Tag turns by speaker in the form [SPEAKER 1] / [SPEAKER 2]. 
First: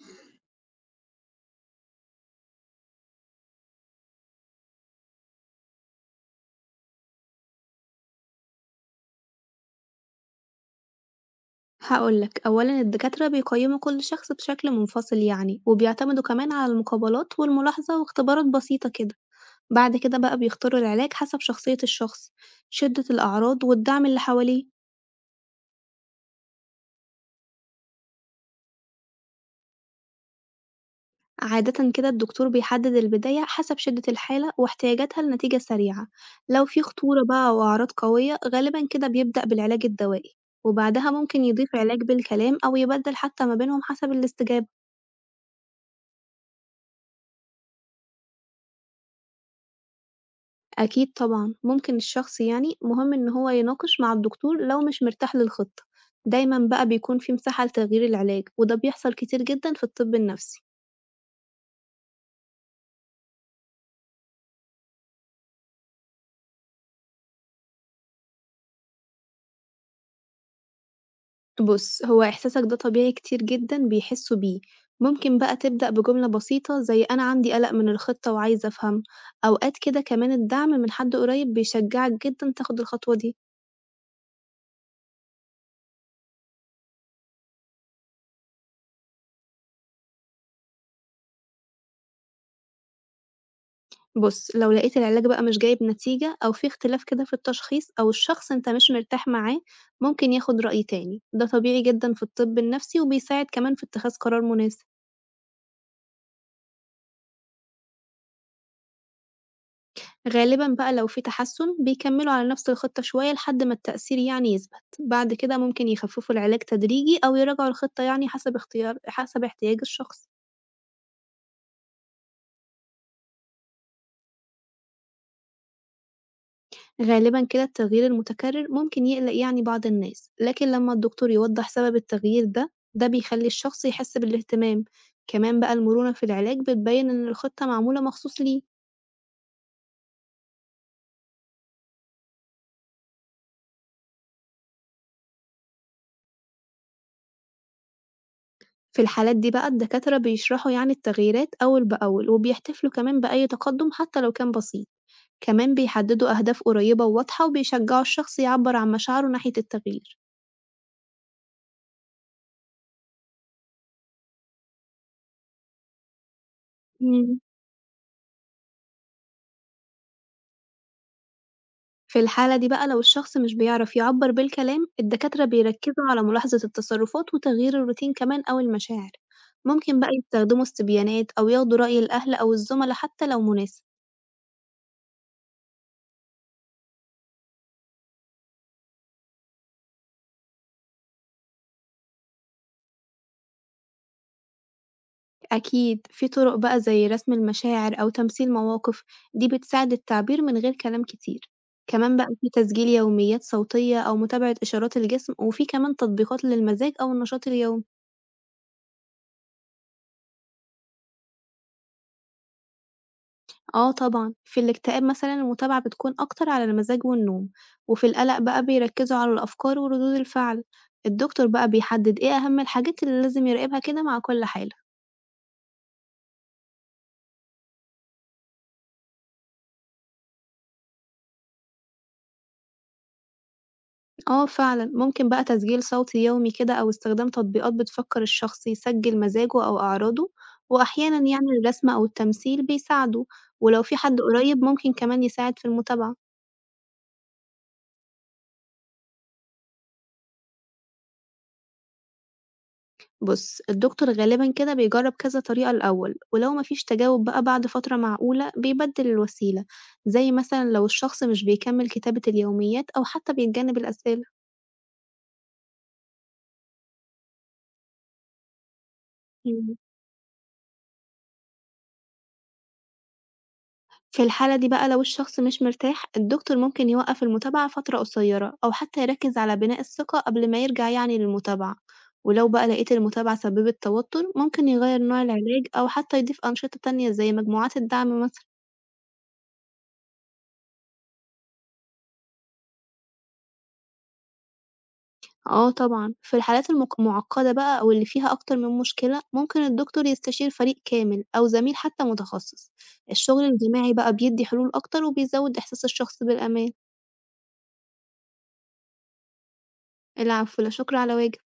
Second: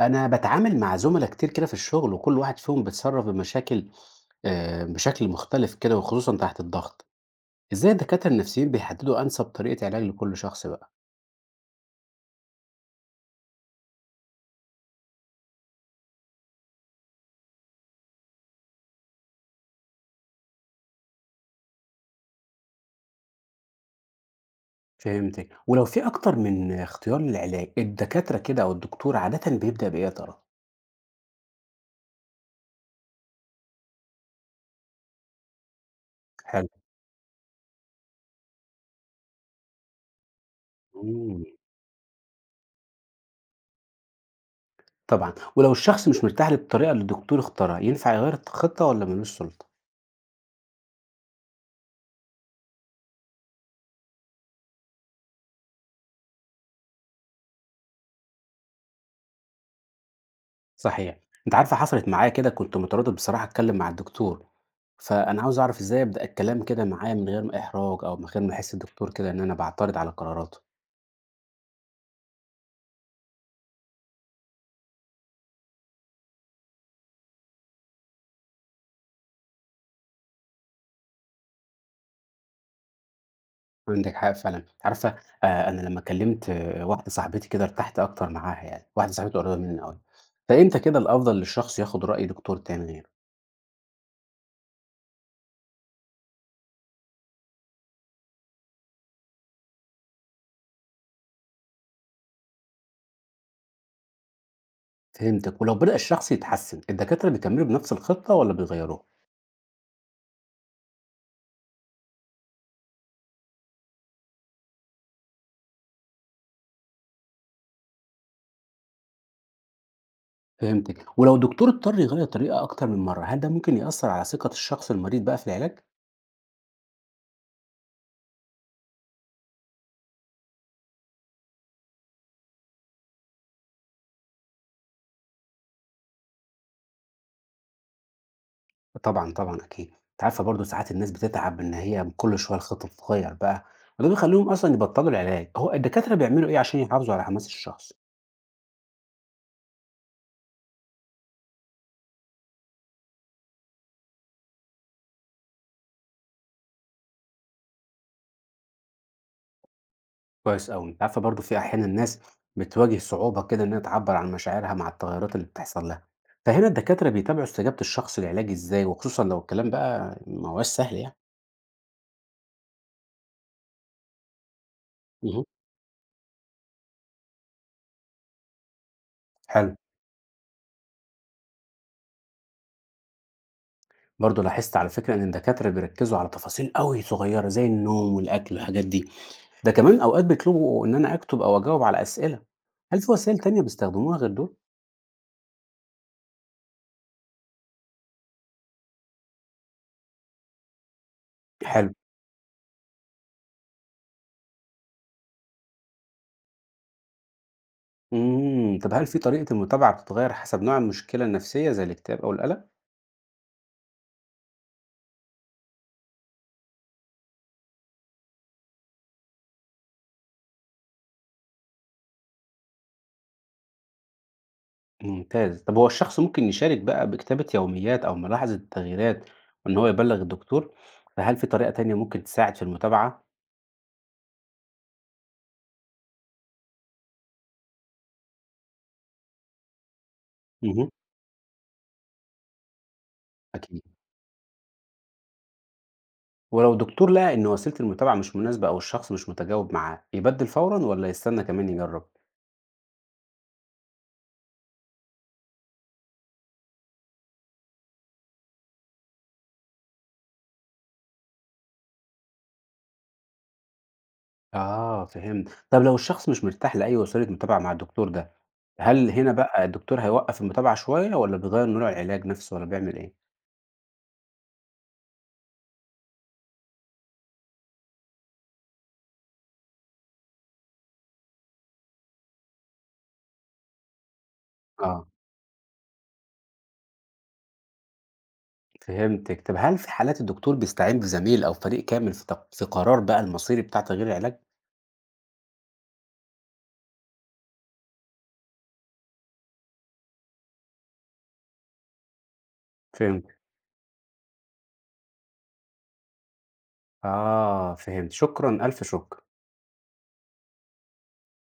[SPEAKER 1] أنا باتعامل مع زُملا كتير كده في الشغل، وكل واحد فيهم بيتصرّف بمشاكل بشكل مختلف كده وخصوصًا تحت الضغط. إزاي الدكاترة النفسيين بيحددوا أنسب طريقة علاج لكل شخص بقى؟
[SPEAKER 2] هاقول لك، أولًا الدكاترة بيقيّموا كل شخص بشكل منفصل يعني، وبيعتمدوا كمان على المقابلات والملاحظة واختبارات بسيطة كده، بعد كده بقى بيختاروا العلاج حسب شخصية الشخص، شدة الأعراض والدعم اللي حواليه،
[SPEAKER 1] فهمتِك. ولو في أكتر من اختيار للعلاج، الدكاترة كده أو الدكتور عادةً بيبدأ بإيه يا ترى؟
[SPEAKER 2] عادةً كده الدكتور بيحدد البداية حسب شدة الحالة واحتياجاتها لنتيجة سريعة، لو
[SPEAKER 1] حلو.
[SPEAKER 2] في خطورة بقى أو أعراض قوية غالبًا كده بيبدأ بالعلاج الدوائي، وبعدها ممكن
[SPEAKER 1] إمم،
[SPEAKER 2] يضيف علاج بالكلام أو يبدل حتى ما بينهم حسب الاستجابة.
[SPEAKER 1] طبعًا. ولو الشخص مش مرتاح للطريقة اللي الدكتور اختارها، ينفع يغيّر الخطة والّا ما لوش سُلطة؟
[SPEAKER 2] أكيد طبعًا، ممكن الشخص يعني مهم إن هو يناقش مع الدكتور لو مش مرتاح للخطة، دايمًا بقى بيكون في مساحة لتغيير العلاج وده بيحصل كتير جدًا في الطب النفسي.
[SPEAKER 1] صحيح. أنتِ عارفة حصلت معايا كده، كنت متردد بصراحة أتكلم مع الدكتور. فأنا عاوز أعرف إزاي أبدأ الكلام كده معاه من غير ما إحراج أو من غير ما أحس الدكتور كده إن أنا بعترض على قراراته.
[SPEAKER 2] بُص، هو إحساسك ده طبيعي كتير جدًا بيحسوا بيه، ممكن بقى تبدأ بجملة بسيطة زي أنا عندي قلق من الخطة وعايز أفهم، أوقات كده كمان الدعم من حد قريب بيشجعك جدًا تاخد الخطوة دي.
[SPEAKER 1] عندِك حق فعلًا، عارفة أنا لمّا كلمت آه، واحدة صاحبتي كده ارتحت أكتر معاها يعني، واحدة صاحبتي قريبة مني أوي. فإمتى كده الأفضل للشخص ياخد رأي دكتور تاني غيره؟
[SPEAKER 2] بُص، لو لقيت العلاج بقى مش جايب نتيجة أو في اختلاف كده في التشخيص أو الشخص أنت مش مرتاح معاه، ممكن ياخد رأي تاني، ده طبيعي جدًا في الطب النفسي وبيساعد كمان في اتخاذ قرار مناسب.
[SPEAKER 1] فهمتِك، ولو بدأ الشخص يتحسن، الدكاترة بيكملوا بنفس الخطة والّا بيغيروها؟
[SPEAKER 2] غالبًا بقى لو في تحسن بيكملوا على نفس الخطة شوية لحد ما التأثير يعني يثبت، بعد كده ممكن يخففوا العلاج تدريجي أو يراجعوا الخطة يعني حسب اختيار حسب احتياج الشخص.
[SPEAKER 1] فهمتِك، ولو الدكتور اضطر يغير طريقة أكتر من مرة، هل ده ممكن يأثر على ثقة الشخص المريض بقى في العلاج؟
[SPEAKER 2] غالبًا كده التغيير المتكرر ممكن يقلق يعني بعض الناس، لكن لما الدكتور يوضح سبب التغيير ده، ده بيخلي الشخص يحس بالاهتمام، كمان بقى المرونة في العلاج بتبين إن الخطة معمولة مخصوص ليه،
[SPEAKER 1] طبعًا، طبعًا أكيد. أنتِ عارفة برضه ساعات الناس بتتعب إن هي كل شوية الخطة بتتغيّر بقى، وده بيخلّيهم أصلًا يبطّلوا العلاج. هو الدكاترة بيعملوا إيه عشان يحافظوا على حماس الشخص؟
[SPEAKER 2] في الحالات دي بقى الدكاترة بيشرحوا يعني التغييرات أول بأول وبيحتفلوا كمان بأي تقدم حتى لو كان بسيط، كمان بيحددوا أهداف قريبة وواضحة وبيشجعوا الشخص يعبر عن مشاعره ناحية التغيير.
[SPEAKER 1] كويس أوي. أنتِ عارفة برضه في أحيانًا ناس بتواجه صعوبة كده إن هي تعبّر عن مشاعرها مع التغيّرات اللي بتحصل لها، فهنا الدكاترة
[SPEAKER 2] إمم.
[SPEAKER 1] بيتابعوا استجابة الشخص للعلاج إزاي، وخصوصًا لو الكلام بقى ما هواش سهل يعني؟
[SPEAKER 2] في الحالة دي بقى لو الشخص مش بيعرف يعبّر بالكلام، الدكاترة
[SPEAKER 1] اهم،
[SPEAKER 2] بيركّزوا على ملاحظة التصرفات وتغيير الروتين كمان أو المشاعر،
[SPEAKER 1] حلو.
[SPEAKER 2] ممكن بقى يستخدموا استبيانات أو ياخدوا رأي الأهل أو الزملا حتى لو مناسب،
[SPEAKER 1] برضه لاحظت على فكرة إن الدكاترة بيركّزوا على تفاصيل أوي صغيّرة زي النوم والأكل والحاجات دي. ده كمان أوقات بيطلبوا إن أنا أكتب أو أجاوب على أسئلة، هل في وسائل تانية بيستخدموها غير دول؟
[SPEAKER 2] أكيد في طرق بقى زي رسم المشاعر أو تمثيل مواقف، دي بتساعد التعبير من غير كلام كتير،
[SPEAKER 1] حلو،
[SPEAKER 2] كمان بقى في تسجيل يوميات صوتية أو متابعة إشارات الجسم، وفي كمان تطبيقات للمزاج أو النشاط اليومي.
[SPEAKER 1] إمم، طب هل في طريقة المتابعة بتتغير حسب نوع المشكلة النفسية زي الاكتئاب أو القلق؟
[SPEAKER 2] آه طبعًا، في الاكتئاب مثلًا المتابعة بتكون أكتر على المزاج والنوم، وفي القلق بقى بيركزوا على الأفكار وردود الفعل، الدكتور بقى بيحدد إيه أهم الحاجات اللي لازم يراقبها كده مع كل حالة.
[SPEAKER 1] ممتاز، طب هو الشخص ممكن يشارك بقى بكتابة يوميات أو ملاحظة التغييرات وإن هو يبلغ الدكتور، فهل في طريقة تانية ممكن تساعد في المتابعة؟
[SPEAKER 2] آه فعلًا، ممكن بقى تسجيل صوتي يومي كده أو استخدام تطبيقات بتفكر الشخص يسجل مزاجه أو أعراضه،
[SPEAKER 1] اهم،
[SPEAKER 2] وأحيانًا يعني الرسم أو التمثيل بيساعدوا، ولو
[SPEAKER 1] أكيد،
[SPEAKER 2] في حد قريب ممكن كمان يساعد في المتابعة.
[SPEAKER 1] ولو الدكتور لقى إن وسيلة المتابعة مش مناسبة أو الشخص مش متجاوب معاه، يبدل فورًا ولا يستنى كمان يجرب؟
[SPEAKER 2] بُص، الدكتور غالبًا كده بيجرّب كذا طريقة الأول، ولو ما فيش تجاوب بقى بعد فترة معقولة بيبدِّل الوسيلة، زي مثلًا لو الشخص مش بيكمّل كتابة اليوميات أو حتى بيتجنّب الأسئلة.
[SPEAKER 1] آه فهمت. طب لو الشخص مش مرتاح لأي وسيلة متابعة مع الدكتور ده، هل هنا بقى
[SPEAKER 2] إمم.
[SPEAKER 1] الدكتور هيوقّف المتابعة شوية والّا بيغيّر نوع العلاج نفسه والّا بيعمل إيه؟
[SPEAKER 2] في الحالة دي بقى لو الشخص مش مرتاح، الدكتور ممكن يوقّف المتابعة فترة قصيّرة أو حتى يركّز على بناء الثقة قبل ما يرجع يعني للمتابعة، ولو بقى لقيت المتابعة سبِّبت توتُّر، ممكن يغيّر
[SPEAKER 1] آه
[SPEAKER 2] نوع العلاج أو حتى يضيف أنشطة تانية زي مجموعات الدعم مثلًا.
[SPEAKER 1] فهمتِك. طب هل في حالات الدكتور بيستعين بزميل أو فريق كامل في في قرار بقى المصيري بتاع تغيير العلاج؟
[SPEAKER 2] آه طبعًا، في الحالات المُعقّدة بقى أو اللي فيها أكتر من مشكلة، ممكن الدكتور يستشير فريق كامل أو زميل حتى متخصص،
[SPEAKER 1] فهمت.
[SPEAKER 2] الشغل الجماعي بقى بيدّي حلول أكتر وبيزوّد إحساس الشخص بالأمان.
[SPEAKER 1] آه فهمت. شكرًا، ألف شكر.
[SPEAKER 2] العفو، لا شكر على واجب.